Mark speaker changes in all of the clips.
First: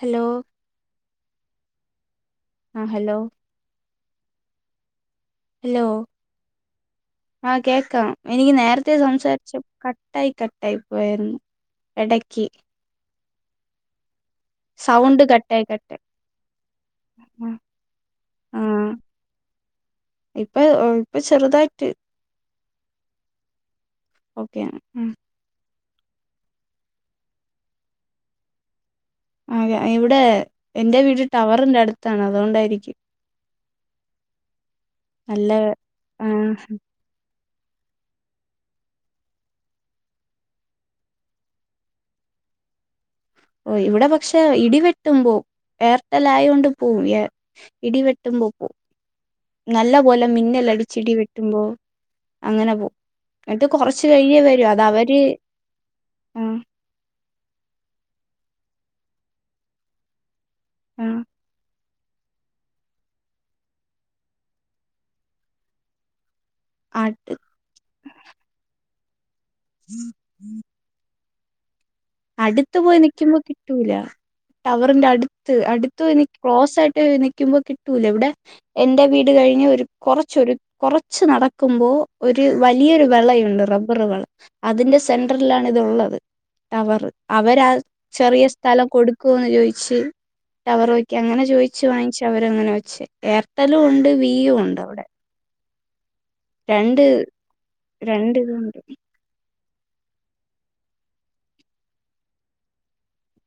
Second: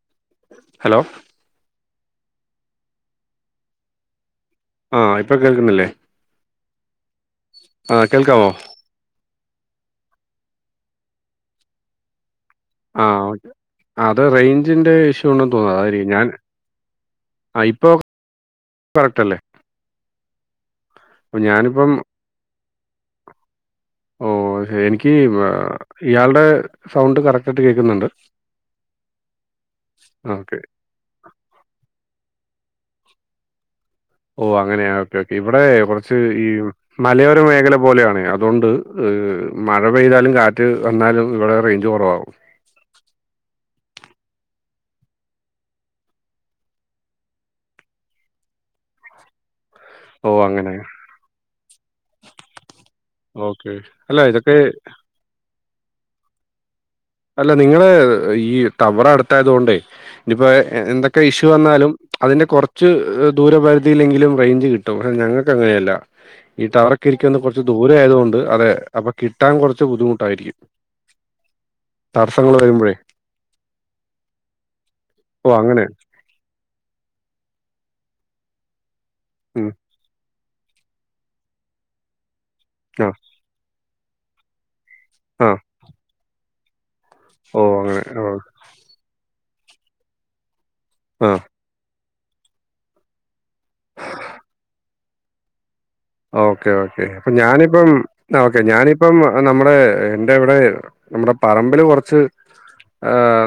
Speaker 1: Hello
Speaker 2: hello
Speaker 1: ആ hello
Speaker 2: ആ ഇപ്പൊ
Speaker 1: ഹലോ
Speaker 2: കേൾക്കുന്നില്ലേ
Speaker 1: ആ കേക്കാം എനിക്ക് നേരത്തെ സംസാരിച്ച കട്ടായി കട്ടായി പോയരുന്നു ഇടക്കി
Speaker 2: ആ ഒക്കെ ആ അത് റേഞ്ചിന്റെ
Speaker 1: സൗണ്ട്
Speaker 2: ഇഷ്യൂ ഉണ്ടെന്ന്
Speaker 1: കട്ടായി
Speaker 2: തോന്ന അത
Speaker 1: കട്ടായി
Speaker 2: ഞാൻ ആ ഇപ്പൊ
Speaker 1: ആ
Speaker 2: കറക്റ്റ്ല്ലേ
Speaker 1: ഇപ്പൊ ഇപ്പൊ ചെറുതായിട്ട്
Speaker 2: ഞാനിപ്പം ഓ
Speaker 1: ഓക്കെയാണ്
Speaker 2: എനിക്കി ഇയാൾടെ സൗണ്ട് കറക്റ്റ് ആയിട്ട് കേക്കുന്നുണ്ട്
Speaker 1: അ ഇവിടെ എന്റെ വീട്ടില് ടവറിന്റെ അടുത്താന് അതുകൊണ്ടായിരിക്കും
Speaker 2: ഓ അങ്ങനെയ ഓക്കെ ഓക്കെ
Speaker 1: നല്ല
Speaker 2: ഇവിടെ കുറച്ച്
Speaker 1: ആ
Speaker 2: ഈ മലയോര മേ മേല പോലെയാണ് അതുകൊണ്ട് മഴ പെയ്താലും കാറ്റ് വന്നാലും ഇവിടെ റേഞ്ച് കുറവാകും
Speaker 1: ഓ ഇവിടെ പക്ഷെ ഇടിവെട്ടുമ്പോ എയർടെൽ ആയൊണ്ട് പോവും ഇടിവെട്ടുമ്പോ പോ നല്ല പോലെ
Speaker 2: ഓ അങ്ങനെ
Speaker 1: മിന്നലടിച്ച് ഇടി വെട്ടുമ്പോ അങ്ങനെ പോ എന്നിട്ട്
Speaker 2: ഓക്കെ
Speaker 1: കൊറച്ച്
Speaker 2: അല്ല
Speaker 1: കഴിയേ
Speaker 2: ഇതൊക്കെ
Speaker 1: വരും അത അവര് ആ
Speaker 2: അല്ല നിങ്ങള് ഈ ടവറ് അടുത്തായത് കൊണ്ടേ ഇനി ഇപ്പോ
Speaker 1: ആ
Speaker 2: എന്തൊക്കെ ഇഷ്യൂ വന്നാലും അതിന്റെ കുറച്ച് ദൂരപരിധിയിലെങ്കിലും റേഞ്ച് കിട്ടും ഞങ്ങൾക്ക് അങ്ങനെയല്ല ഈ ടവറ് ഒക്കെ
Speaker 1: ആട്ട്
Speaker 2: എനിക്കൊന്ന് കുറച്ച് ദൂരെ ആയതുകൊണ്ട് അതെ അപ്പൊ കിട്ടാൻ കുറച്ച് ബുദ്ധിമുട്ടായിരിക്കും തടസ്സങ്ങൾ
Speaker 1: അടുത്ത്
Speaker 2: വരുമ്പോഴേ
Speaker 1: പോയി നിൽക്കുമ്പോ കിട്ടൂല ടവറിന്റെ
Speaker 2: ഓ
Speaker 1: അടുത്ത്
Speaker 2: അങ്ങനെ
Speaker 1: അടുത്തോയി നി ക്രോസ് ആയിട്ട് നിക്കുമ്പോ കി ട്ടൂല ഇവിടെ എന്റെ വീ ട് കഴിഞ്
Speaker 2: ഉം
Speaker 1: ഒരു കുറച്ച് ഒരു കുറച്ച് നടക്കുമ്പോ ഒര്
Speaker 2: ആ
Speaker 1: വലിയൊരു വെളയുണ്ട് റബ് റ് വള് അതിന്റെ സ്
Speaker 2: ആ
Speaker 1: സെന്ററിലാണ് ഇത് ഉള്ളത് ടവർ
Speaker 2: ഓ
Speaker 1: അവരാ
Speaker 2: അങ്ങനെ ഓ
Speaker 1: ചെറിയ സ്ഥലം കൊടുക്കുവോന്ന് ചോദി ച്ച് ടവറോക്കി
Speaker 2: ആ
Speaker 1: അങ്ങനെ ചോയിച്ച് വാങ്ങിച്ചു ക്കവരങ്ങനെ വെച്ച് എയർടെലും ഉണ്ട് വിയും ഉണ്ട് അവിടെ
Speaker 2: ഓക്കെ
Speaker 1: രണ്ട്
Speaker 2: ഓക്കേ അപ്പ ഞാനിപ്പം
Speaker 1: രണ്ട്
Speaker 2: ഓക്കെ
Speaker 1: ഇതുണ്ട്
Speaker 2: ഞാനിപ്പം നമ്മുടെ എന്റെ ഇവിടെ നമ്മുടെ പറമ്പിൽ കുറച്ച്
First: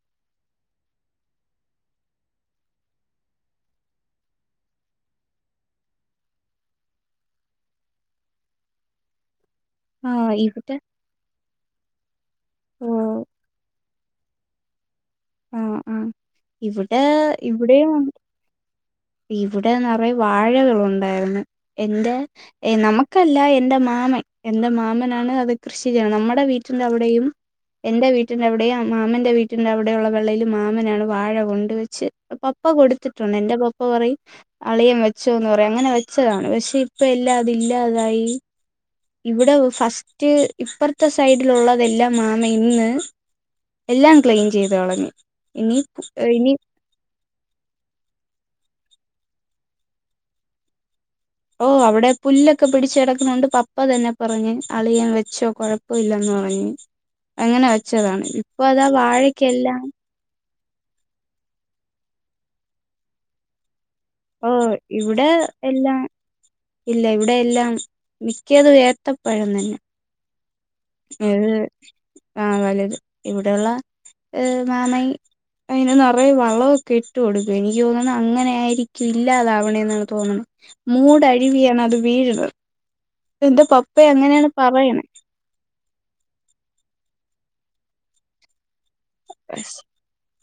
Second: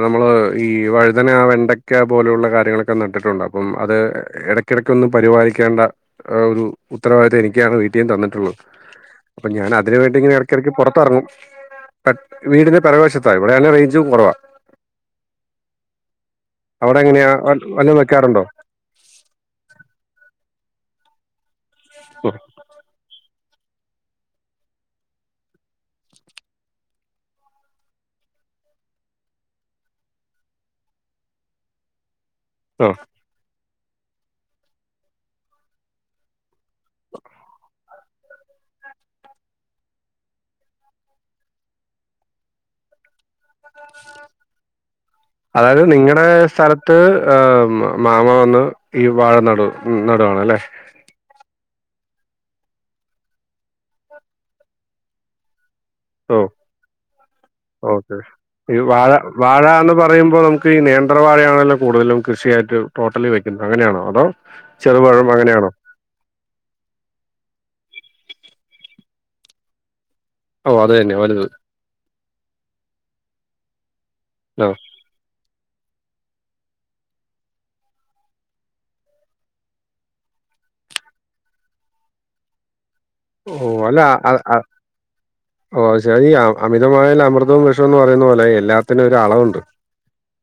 Speaker 2: നമ്മള് ഈ വഴുതന വെണ്ടയ്ക്ക പോലെയുള്ള കാര്യങ്ങളൊക്കെ നട്ടിട്ടുണ്ട് അപ്പം അത് ഇടക്കിടക്കൊന്നും പരിപാലിക്കേണ്ട ഒരു ഉത്തരവാദിത്തം എനി ക്കാണ് വീട്ടീന്ന് തന്നിട്ടുള്ളത് അപ്പൊ ഞാൻ അതിന്
Speaker 1: ആ
Speaker 2: വേണ്ടി ഇങ്ങനെ ഇടക്കിടക്ക്
Speaker 1: ഇവിടെ
Speaker 2: പുറത്തിറങ്ങും [unintelligible] വീടിന്റെ
Speaker 1: ഓ
Speaker 2: പിറക് വശത്തായി ഇവിടെ നല്ല വെയിൽ [unintelligible] കുറവാ
Speaker 1: ആ ആ
Speaker 2: അവിടെ
Speaker 1: ഇവിടെ
Speaker 2: എങ്ങനെയാ
Speaker 1: ഇവിടെം
Speaker 2: വല്ലതും വെക്കാറുണ്ടോ
Speaker 1: ഇവിടെ നിറയ വാ വാഴകളുണ്ടായിരുന്നു എൻ്റെ നമുക്കല്ല എന്റെ മാമൻ എന്റെ മാമനാണ് അത് കൃഷി ചെയ്യണെ നമ്മടെ വീട്ടിന്റെ അവിടെയും എൻറെ വീട്ടിന്റെ അവിടെയും മാമന്റ വീട്ടിന്റെ അവി ടെയുള്ള വെളയില് മാമനാണ് വാഴ കൊണ്ട് വെച്ച് പപ്പ
Speaker 2: ആഹ്
Speaker 1: കൊടുത്തിട്ടുണ്ട് എന്റെ പ പ്പ പറയും അളിയൻ വെച്ചോ എന്ന് പറയും അങ്ങനെ വെച്ചതാണ് പക്ഷേ ഇപ്പ എല്ലാം അത് ഇല്ലാതായി ഈ ഇവിടെ ഫസ്റ്റ് ഇപ്പറത്തെ സൈഡിലുള്ളതെല്ലാം മാമ ഇന്ന് എല്ലാം ക്ലീൻ ചെയ്ത് കളഞ്ഞു ഇനി
Speaker 2: അതായത് നിങ്ങടെ
Speaker 1: ഇനി
Speaker 2: സ്ഥലത്ത് മാമ വന്ന് ഈ വാഴനടു നടുവാണല്ലേ
Speaker 1: ഓ അവിടെ പുല്ലൊക്കെ പിടിച്ച് കടക്കുന്നോണ്ട് പപ്പ തന്നെ പറഞ്ഞ് അളിയൻ വെച്ചോ കൊഴ ഇല്ലെന്ന്
Speaker 2: ഓ
Speaker 1: പറഞ്ഞ് അങ്ങനെ
Speaker 2: ഓക്കെ
Speaker 1: വെച്ചതാണ് ഇപ്പൊ
Speaker 2: ഈ
Speaker 1: അതാ
Speaker 2: വാഴ വാഴ
Speaker 1: വാഴക്കെല്ലാം
Speaker 2: എന്ന് പറയുമ്പോൾ നമുക്ക് ഈ നേന്ത്രവാഴയാണല്ലോ കൂടുതലും കൃഷിയായിട്ട് ടോട്ടലി വെക്കണെ അങ്ങനെയുണ്ടോ
Speaker 1: ഓ ഇവിടെ എല്ലാം ഇല്ല ഇവിടെ എല്ലാം മിക്കതും ഏത്ത പഴം തന്നെ
Speaker 2: ഓ അത് തന്നെ വലുത്
Speaker 1: ഏത് ആ വലുത് ഇവിടെള്ള ഹ്
Speaker 2: ആഹ്
Speaker 1: മാമയ് അതിന് നിറയെ വളവോക്കെ ഇട്ട് കൊടുക്കും എനിക്ക് തോന്ന്ണ് അങ്ങനെ ആയിരിക്കും ഇല്ലാതാവണേ എന്നാണ് തോന്ന്ണേ മൂടഴിവിയാണ് അത് വീഴുന്നത് എന്റെ
Speaker 2: ഓ
Speaker 1: പപ്പ
Speaker 2: അല്ല
Speaker 1: അങ്ങനെണ്
Speaker 2: അ-
Speaker 1: പറയണേ
Speaker 2: ഓ ശരിയാ അമിതമായൽ അമൃതവും വിഷംന്ന് പറയുന്ന പോലെ എല്ലാം ത്തന് ഒരു അളവുണ്ട്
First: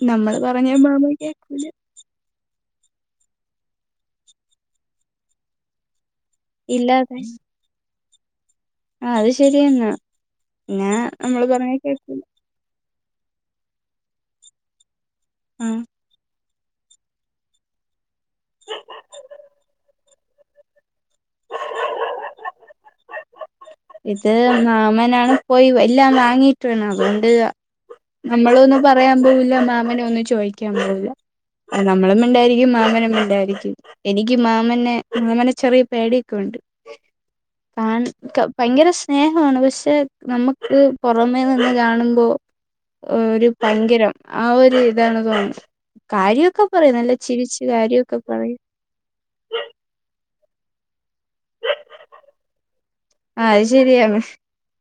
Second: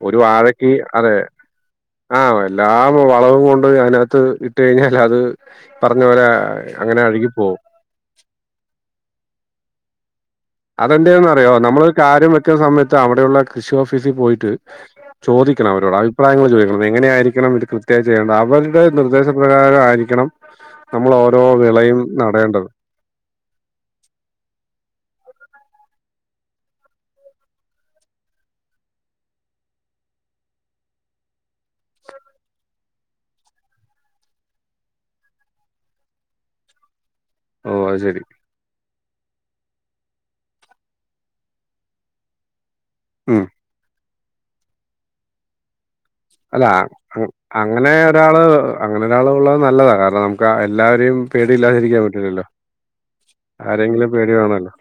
Speaker 2: ഒരു
Speaker 1: നമ്മള് പറഞ്ഞ
Speaker 2: വാഴക്ക്
Speaker 1: മാമ
Speaker 2: അതെ
Speaker 1: കേക്കൂല
Speaker 2: ആ എല്ലാ വളവും കൊണ്ട് അയ്നകത്ത് ഇട്ട് കഴിഞ്ഞാൽ അത് പ യുന്ന പോലെ അങ്ങനെ
Speaker 1: ഇല്ലാതായി
Speaker 2: അഴുകിപ്പോവും
Speaker 1: ആ അത് ശരി ന്നാ
Speaker 2: അതെന്തിനാന്നറിയോ നമ്മളൊരു കാര്യം വെക്ക് സമയത്ത് ത അവിടെയുള്ള കൃഷി ഓഫീസി പോയിട്ട് ചോദിക്കണം
Speaker 1: ആഹ്
Speaker 2: അവരോട് അഭിപ്രായങ്ങൾ ചോയ് എങ്ങനെയ ആയിരിക്കണം ഇത് കൃത്യമായി ചെയ്യേണ്ടത് അവരുടെ നിർദ്ദേശപ്രകാരം ആയിരിക്കണം നമ്മൾ ഓരോ വിളയും നടേണ്ടത്
Speaker 1: ഇത് മാമനാണ് പോയി എല്ലാം വാങ്ങിയിട്ട് വേണം അതുകൊണ്ട് അ നമ്മളൊന്നും പറയാൻ പോവില്ല മാമനെ ഒന്നും ചോയ്ക്കാൻ പോവില്ല നമ്മളും മിണ്ടായിരിക്കും മാമനും മിണ്ടായിരിക്കും എനിക്ക് മാമനെ മാമനെ ചെറിയ പേടിയൊക്കെ ഉണ്ട്
Speaker 2: ഓ അത്
Speaker 1: കാൺ
Speaker 2: ശരി
Speaker 1: ഭയങ്കര സ്നേഹമാണ് പക്ഷെ നമുക്ക് പുറമേ നിന്ന് കാണുമ്പോ
Speaker 2: ഉം.
Speaker 1: ഒരു പങ്കരം ആ ഒരു ഇതാണ് തോന്നുന്നത് കാര്യമൊക്കെ
Speaker 2: അല്ല
Speaker 1: പറയും നല്ല ചിരിച്ച്
Speaker 2: അങ്ങനെ
Speaker 1: കാര്യമൊക്കെ
Speaker 2: ഒരാള്
Speaker 1: പറയും
Speaker 2: അങ്ങനെ ഒരാൾ ഉള്ളത് നല്ലതാണ് കാരണം ന ക എല്ലാവരെയും പേടി ഇല്ലാതിരിക്കാൻ പറ്റില്ലല്ലോ
Speaker 1: ആഹ്
Speaker 2: ആരെങ്കിലും
Speaker 1: ശെരിയാണ്
Speaker 2: പേടി വേണല്ലോ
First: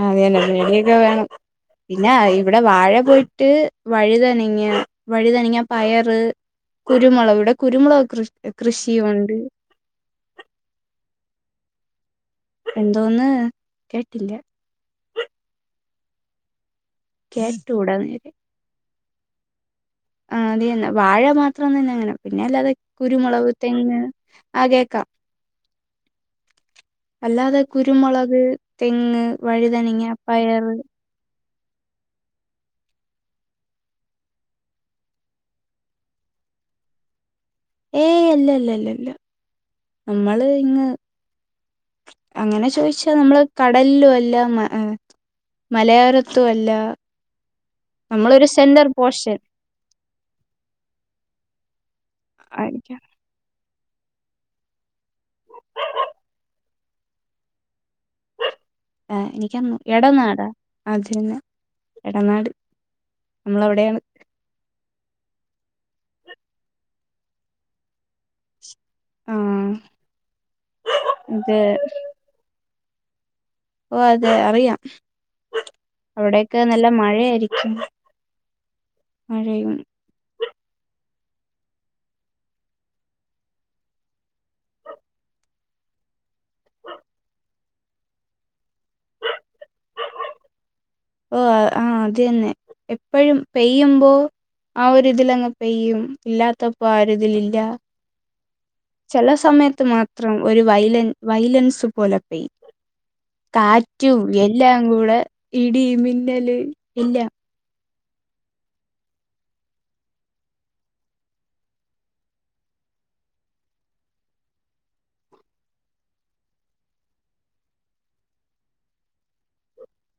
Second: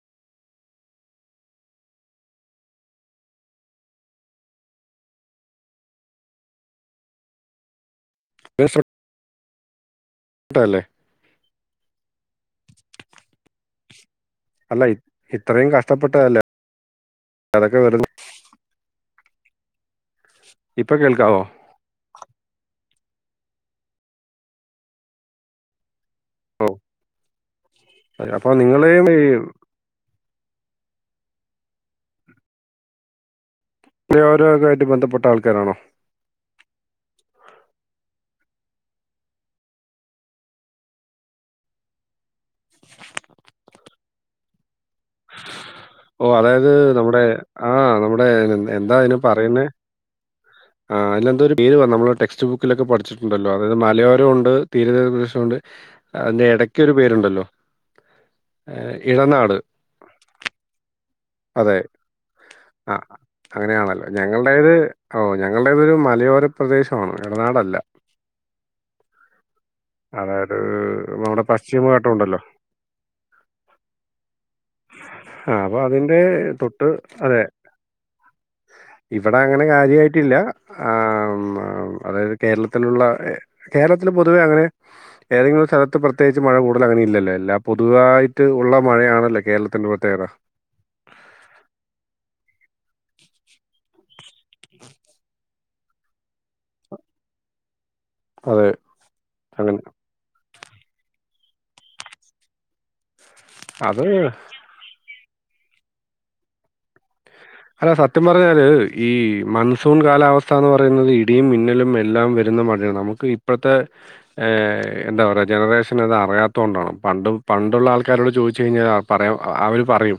Speaker 1: ആ ഞന് പടിയൊക്കെ വേണം പിന്നെ ഇവിടെ വാഴ പോയിട്ട് വഴുതനങ്ങ വഴുതനങ്ങ, പയറ്, കുരുമുളക്, ഇവിടെ കുരുമുളക കൃഷി കൃഷിയുണ്ട്
Speaker 2: കേട്ടല്ലേ
Speaker 1: എന്തോന്ന് കേട്ടില്ലേ
Speaker 2: ഹയ് ഇത്രയും കഷ്ടപ്പെട്ടതല്ലേ അതൊക്കെ
Speaker 1: കേട്ടൂടാ
Speaker 2: വെറുതെ
Speaker 1: നേരെ ആ അത് തന്നെ
Speaker 2: ഇപ്പൊ
Speaker 1: വാഴ
Speaker 2: കേൾക്കാവോ
Speaker 1: മാത്രം തന്നെ അങ്ങനെ പിന്നെ അല്ലാതെ കുരുമുളക്, തെങ്ങ്, ആ കേക്കാം അല്ലാതെ കുരുമുളക്,
Speaker 2: അപ്പൊ നിങ്ങളെയും
Speaker 1: തെങ്ങ്, വഴുതനങ്ങ, പയർ
Speaker 2: ഇ ഓരോക്ക ആയിട്ട് ബന്ധപ്പെട്ട ആൾക്കാരാണോ
Speaker 1: ഏയ് അല്ലല്ല ല്ലല്ല നമ്മള് ഇങ്ങ് അങ്ങനെ ചോയിച്ചാ നമ്മള് കടൽലോ അല്ലാം മ എ
Speaker 2: ഓ അതായത് നമ്മുടെ ആ നമ്മുടെ
Speaker 1: നമ്മളൊരു
Speaker 2: എൻ
Speaker 1: സെന്റർ
Speaker 2: എന്താതിന്
Speaker 1: പോർഷൻ
Speaker 2: പറയുന്നേ ആ അയിനെന്തരു പേര് പർഞ് നമ്മളെ ടെക്സ്റ്റ് ബുക്കിലൊക്കെ
Speaker 1: ആയിരിക്കാം
Speaker 2: പഠിച്ചിട്ടുണ്ടല്ലോ അതായത് മലയോരോം ഉണ്ട് തീര ണ്ട് അതിന്റെ ഇടക്ക്‌ ഒിക്ക ഒരു പേരുണ്ടല്ലോ ഏ,
Speaker 1: എ
Speaker 2: ഇടനാട്
Speaker 1: എനിക്കന്നു എടനാടാ അത്
Speaker 2: അതെ ആ
Speaker 1: നമ്മളവിടെയാണ്
Speaker 2: അങ്ങനെയാണല്ലോ ഞങ്ങൾടേത് ഓ ഞങ്ങളുടെ ഇതൊരു മലയോര പ്രദേശമാണ് ഇടനാടല്ല
Speaker 1: ആ
Speaker 2: അതായത് നമ്മടെ പശ്ചിമഘട്ടമുണ്ടല്ലോ
Speaker 1: ഓ അത്
Speaker 2: ആ അപ്പൊ അതിന്റെ
Speaker 1: അവിടെയൊക്കെ നല്ല
Speaker 2: തൊട്ട് അതെ
Speaker 1: മഴയായിരിക്കും
Speaker 2: ഇവിടെ അങ്ങനെ
Speaker 1: മഴയും
Speaker 2: കാര്യയിട്ടില്ല ആ ഉം അതായത് കേരളത്തിലുള്ള കേരളത്തിൽ പൊതുവെ അങ്ങനെ ഏതെങ്കിലും സ്ഥലത്ത് പ്രത്യേകിച്ച് മഴ കൂടുതൽ അങ്ങനെ ഇല്ലല്ലോ എല്ലാ പൊതുവായിട്ട് ഉള്ള മഴയാണല്ലോ കേരളത്തിന്റെ പ്രത്യേകത
Speaker 1: ഓ ആ അത് തന്നെ എപ്പഴും പെയ്യുമ്പോ ആ ഒരു ഇതിലങ്ങ പെയ്യും ഇല്ലാത്തപ്പോ ആരും ഇതിലില്ല
Speaker 2: അതെ.
Speaker 1: ചെല
Speaker 2: അങ്ങനെ
Speaker 1: സമയത്ത് മാത്രം ഒരു വയ്ലൻ വൈലൻസു പോലെ പെയ്യ
Speaker 2: അത്
Speaker 1: കാറ്റും എല്ലാം കൂടെ ഇടി മിന്നല് ഇല്ല
Speaker 2: അല്ല സത്യം പറഞ്ഞാല് ഈ മൺസൂൺ കാലാവസ്ഥ എന്ന് പറയുന്നത് ഇടിയും മിന്നലും എല്ലാം വരുന്ന മഴയാണ് നമുക്ക് ഇപ്പോഴത്തെ ഏ എന്താ പറയാ ജനറേഷന് അത് അറിയാത്തത് കൊണ്ടാണ് പണ്ട് പണ്ടുള്ള ആൾക്കാരോട് ചോയ്ച്ച് കഴിഞ്ഞാ പറയാം അവര് പറയും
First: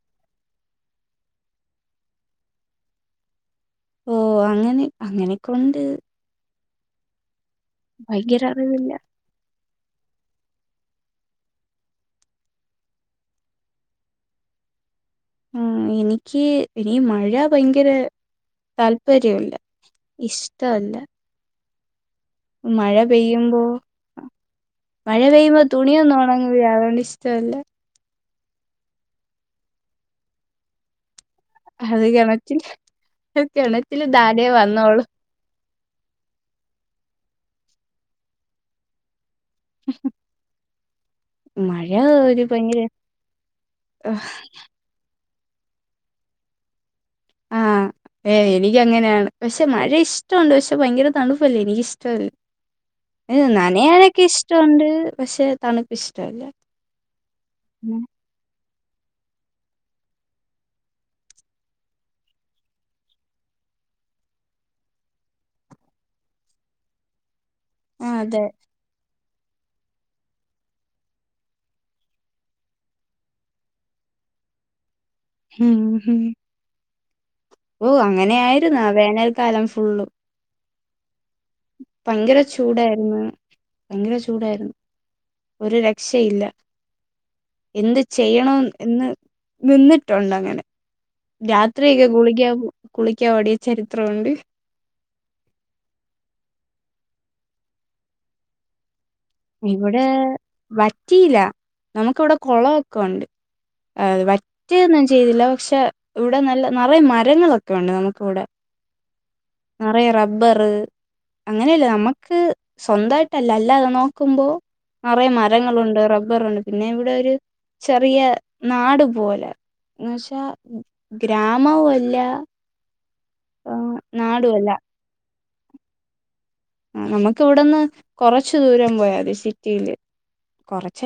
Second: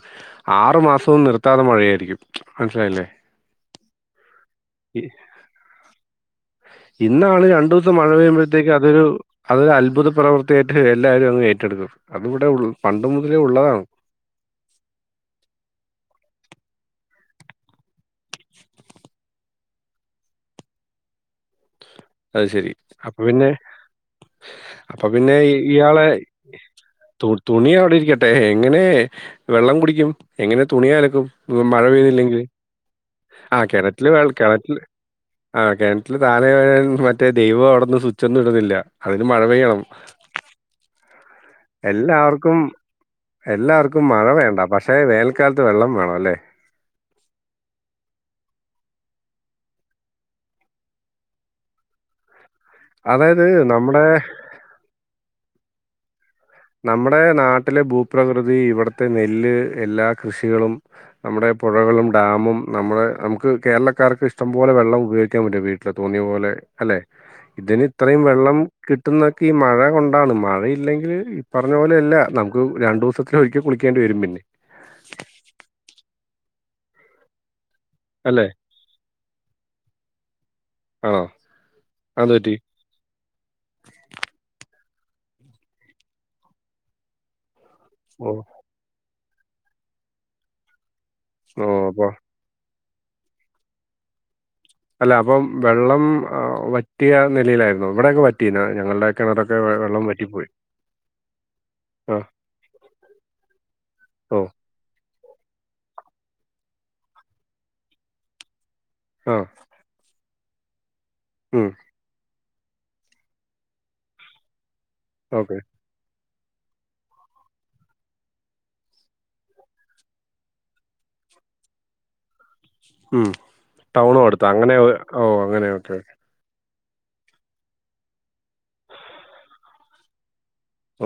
Speaker 2: ആറു മാസവും നി താതെ മഴയായിരിക്കും മനസ്സിലായില്ലേ
Speaker 1: ഓ അങ്ങനെ അങ്ങനെക്കെ ഉണ്ട്
Speaker 2: ഇന്നാണ് ര രണ്ടു ദിവസം മഴ
Speaker 1: ഭയങ്കര
Speaker 2: പെയ്യുമ്പോതേക്ക്
Speaker 1: അറിവില്ല
Speaker 2: അതൊരു അത് പുതു പ്രവൃത്തിയായിട്ട് എല്ലാരും അങ്ങ് ഏറ്റെടുക്കും അതി ഇവിടെ ള്ള പണ്ട് മുതലേ ഉള്ളതാണ്
Speaker 1: ഉം എനിക്ക് ഇനി മഴ ഭയങ്കര താല്പര്യല്ല ഇഷ്ടല്ല
Speaker 2: അത് ശെരി
Speaker 1: മഴ
Speaker 2: അപ്പൊ പിന്നെ
Speaker 1: പെയ്യുമ്പോ
Speaker 2: അപ്പൊ
Speaker 1: മഴ
Speaker 2: പിന്നെ
Speaker 1: പെയ്യുമ്പോ
Speaker 2: ഇയാളെ
Speaker 1: തുണിയൊന്നും ഉണങ്ങൂല അതുകൊണ്ട്
Speaker 2: തു
Speaker 1: ഇഷ്ടമല്ല
Speaker 2: തുണി അവിടെ ഇരിക്ക എങ്ങനെ വെള്ളം കുടിക്കും. എങ്ങനെ തുണി അലക്കും മഴ
Speaker 1: അത്
Speaker 2: പെയ്യുന്നില്ലെങ്കിൽ
Speaker 1: കിണറ്റില്
Speaker 2: ആ
Speaker 1: കിണറ്റില്
Speaker 2: വെള്ളം
Speaker 1: താനെ
Speaker 2: കിണറ്റിൽ
Speaker 1: വന്നോളു
Speaker 2: ആ കെൻറ്റില് താനെ മറ്റേ ദൈവം അവിടന്ന് സ്വിച്ച് ഒന്നും ഇടുന്നില്ല അതി ന് മഴ പെയ്യണം
Speaker 1: മഴ ഒരു
Speaker 2: എല്ലാവർക്കും
Speaker 1: ഭയങ്കര
Speaker 2: എല്ലാവർക്കും മഴ വേണ്ട പക്ഷെ വേനൽ കാലത്ത് വെള്ളം വേണം അല്ലേ
Speaker 1: ആ ഏ എനക്ക് അങ്ങനെയാണ് പക്ഷെ മഴ ഇഷ്ടമുണ്ട് പക്ഷെ ഭയങ്കര തണുപ്പല്ലേ എനിക്കിഷ്ടമൽ അ
Speaker 2: അതായത് നമ്മുടെ
Speaker 1: നനയാനൊക്കെ ഇഷ്ടമുണ്ട് പക്ഷെ തണുപ്പ്ഷ്
Speaker 2: നമ്മുടെ നാട്ടിലെ ഭൂപ്രകൃതി ഇവിടെ ത്തെ നെല്ല് എല്ലാ കൃഷികളും നമ്മുടെ പുഴകളും ഡാമും നമ്മുടെ നമുക്ക് കേരളക്കാർക്ക് ഇഷ്ടം പോലെ വെള്ളം ഉപയോഗിക്കാൻ പറ്റും വീട്ടില് തോന്നിയ പോലെ അല്ലെ ഇതിന്
Speaker 1: ആ
Speaker 2: ഇത്രയും
Speaker 1: അതെ
Speaker 2: വെള്ളം കി ട്ടുന്നൊക്കെ ഈ മഴ കൊണ്ടാണ് മഴയില്ലെങ്കിൽ പറഞ്ഞ പോലെ അല്ല നമുക്ക് രണ്ടു ദിവസത്തി ഒരിക്കൽ കുളിക്കേണ്ടി വരും പിന്നെ
Speaker 1: ഹും ഹ് ഓ അങ്ങനെ
Speaker 2: അല്ലേ?
Speaker 1: ആയിരുന്നു വേനൽക്കാലം ഫുള്ളും
Speaker 2: ആ
Speaker 1: പങ്കര ചൂടായിരുന്നു, പങ്കര ചൂടായിരുന്നു ഒരു രക്ഷയില്ല എന്ത്
Speaker 2: ഓഹ്.
Speaker 1: ചെയ്യണം എന്ന് നിന്നിട്ടുണ്ടങ്ങനെ
Speaker 2: ഓഹ്. അപ്പൊ
Speaker 1: രാത്രിയൊക്കെ കുളിക്കാം കുളിക്കാൻ ഓടിയ ചരിത്രം ഉണ്ട്.
Speaker 2: അല്ല അപ്പം വെള്ളം വറ്റിയ നിലയിലായിരുന്നോ? ഇവിടൊക്കെ വറ്റീല്ല ഞങ്ങൾടെ
Speaker 1: ഇവിടെ വറ്റിയില്ല, നമുക്ക്
Speaker 2: ആഹ്.
Speaker 1: ഇവിടെ കുളവൊക്കെ ഉണ്ട്
Speaker 2: ഓഹ്.
Speaker 1: വറ്റ ഒ ന്നും ചെയ്തില്ല പക്ഷെ ഇവിടെ നല്ല നറയെ മരങ്ങളൊക്കെ ഉണ്ട് നമുക്ക് ഇവിടെ.
Speaker 2: ആഹ്.
Speaker 1: നറയെ റ ബ്ബറ് അങ്ങനെയല്ലേ നമക്ക് സ്വന്തായിട്ടല്ല അല്ലാതെ നോക്കുമ്പോ നറയേ
Speaker 2: ഓക്കെ.
Speaker 1: മരങ്ങളുണ്ട് റ ബ്ബറുണ്ട്, പിന്നെ ഇവിടെ ഒരു ചെറിയ നാട് പോലാ, എന്ന് വെച്ചാ ഗ്രാമവുമല്ലാ
Speaker 2: ഉം ടൗണും അടുത്താ, അങ്ങനെ ഓ അങ്ങനെ ഓക്കെ ഓക്കെ.
Speaker 1: ആഹ് നമ്മുക്ക് ഇവിടെന്ന് കൊറച്ചു ദൂരം പോയാ മതി സിറ്റീല്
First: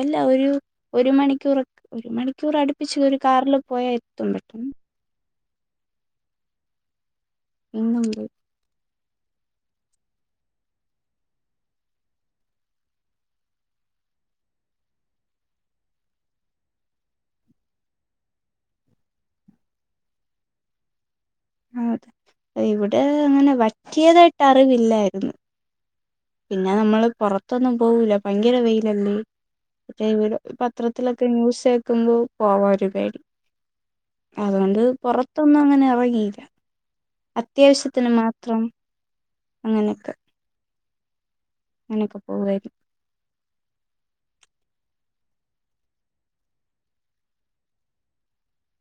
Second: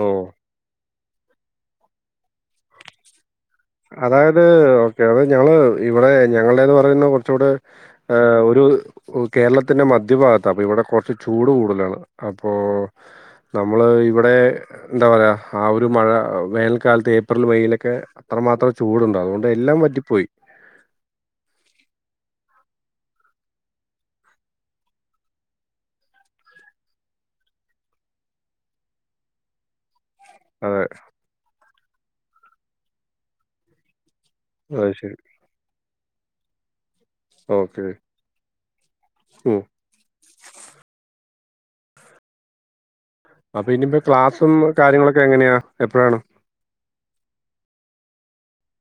Speaker 2: ഓ
Speaker 1: ഒരു ഒരു മണിക്കൂർ, ഒരു മണിക്കൂർ അടുപ്പിച്ച് കാറില്‌ പോയാ എത്തും
Speaker 2: അതായത്
Speaker 1: പെട്ടെന്ന്.
Speaker 2: ഓക്കെ അത് ഞങ്ങള് ഇവിടെ ഞങ്ങളടേന്ന് പറയുന്ന കൊറച്ചൂടെ
Speaker 1: ഇന്നും പോയി
Speaker 2: ഒരു കേരളത്തിൻ്റെ മധ്യഭാഗത്താ, അപ്പോ ഇവിടെ കുറച്ച് ചൂട് കൂടുതലാണ്. അപ്പോൾ നമ്മൾ ഇവിടെ എന്താ പറയ ആ ഒരു മഴ വേനൽക്കാലത്ത് ഏപ്രിൽ മെയിലൊക്കെ അത്രമാത്രം ചൂടുണ്ട്, അതുകൊണ്ട് എല്ലാം വറ്റിപ്പോയി.
Speaker 1: ആതെ, ഇവിടെ അങ്ങനെ വറ്റിയതായിട്ട് അറിവില്ലായിരുന്നു. പിന്നെ നമ്മള് പുറത്തൊന്നും പോവൂല, ഭയങ്കര വെയിലല്ലേ. [unintelligible]
Speaker 2: അതെ
Speaker 1: പത്രത്തിലൊക്കെ ന്യൂസ് നിക്കുമ്പോ പോവാ ഒരു കരി അതുകൊണ്ട്
Speaker 2: അത് ശരി
Speaker 1: പുറത്തൊന്നും അങ്ങനെ യീല.
Speaker 2: ഓക്കെ
Speaker 1: അത്യാവശ്യത്തിന് മാത്രം
Speaker 2: ഉം.
Speaker 1: അങ്ങനൊക്കെ ഇങ്ങനെക്കെ പോവായിരിക്കും
Speaker 2: അപ്പൊ ഇനി മുതല് ക്ലാസ്സും കാര്യങ്ങളൊക്കെ എങ്ങനെയാ എപ്പളാണ്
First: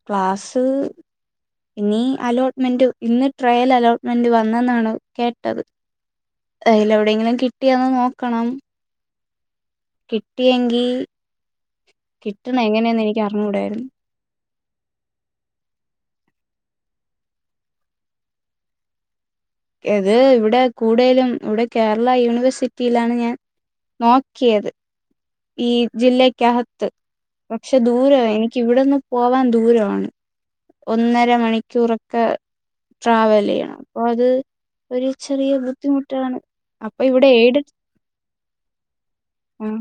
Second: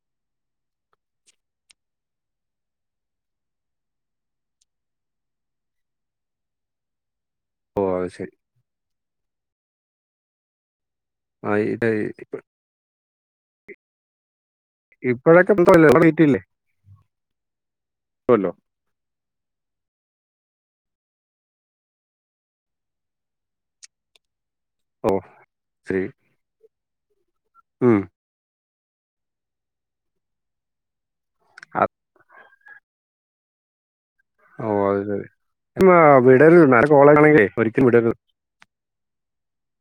Speaker 1: ക്ലാസ്സ് ഇനി അലോട്ട്മെന്റ് ഇന്ന് ട്രയല് അലോട്ട്മെന്റ് വന്നെന്നാണ് കേട്ടത് അയില് എവിടെയെങ്കിലും കി
Speaker 2: ഓ
Speaker 1: ട്ടിയോയെന്ന്
Speaker 2: അത് ശരി
Speaker 1: നോക്കണം കിട്ടിയെങ്കി
Speaker 2: ആഹ് [unintelligible]
Speaker 1: ക്കറിഞ്ഞൂടേരുന്നു
Speaker 2: ഇപ്പഴൊക്കെ [unintelligible]
Speaker 1: ഏത് ഇവിടെ കൂടെലും ഇവിടെ കേരളാ യൂണിവേഴ്സിറ്റിയിലാണ് ഞാൻ നോക്കിയത്
Speaker 2: ഓ
Speaker 1: ഈ
Speaker 2: ശരി
Speaker 1: ജില്ലക്ക് അഹത്ത് പക്ഷേ
Speaker 2: ഉം
Speaker 1: ദൂരവാ എനി ക്ക് ഇവടന്ന് പോവാൻ ദൂരവാണ് ഒന്നെ ര മണിക്കൂറൊക്കെ ട്രാവലെയ്യണം
Speaker 2: ഓ അത് ശരി എന്നാ
Speaker 1: ബുദ്ധിമുട്ടാണ്
Speaker 2: വിടര്ത് നല്ല
Speaker 1: അപ്പൊ ഇവിടെ
Speaker 2: കോളേജാണങ്കിലെ ഒരിക്കലും വിടര്ത്
Speaker 1: ഉം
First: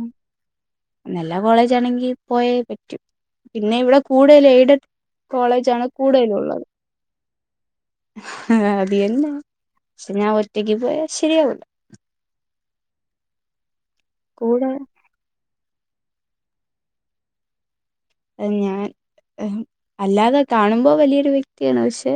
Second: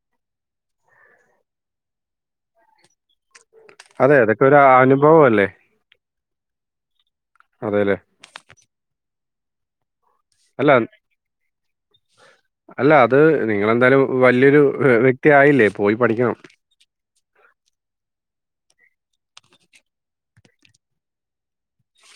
Speaker 1: നല്ല കോളേജാണെങ്കി പോയേ പറ്റു പിന്നെ ഇവിടെ
Speaker 2: അതെ അതൊക്കെ
Speaker 1: കൂടുതലും
Speaker 2: ഒരു
Speaker 1: എയ്ടട്
Speaker 2: അനുഭവമല്ലേ?
Speaker 1: കോളേജാണ് കൂടുതലും
Speaker 2: അതെല്ലേ.
Speaker 1: ആ അത് ന്നെ പക്ഷെ ഞാൻ
Speaker 2: അല്ല
Speaker 1: ഒറ്റയ്ക്ക് പോയാ ശരിയാവു ല്ല
Speaker 2: അല്ല അത് നിങ്ങളെന്താലും വലിയൊരു
Speaker 1: കൂടെ
Speaker 2: വ്യക്തിയായില്ലേ പോയി പഠിക്കണം
Speaker 1: ഞാൻ അല്ലാതെ കാണുമ്പോ വലിയൊരു വ്യക്തിയാണ് പക്ഷെ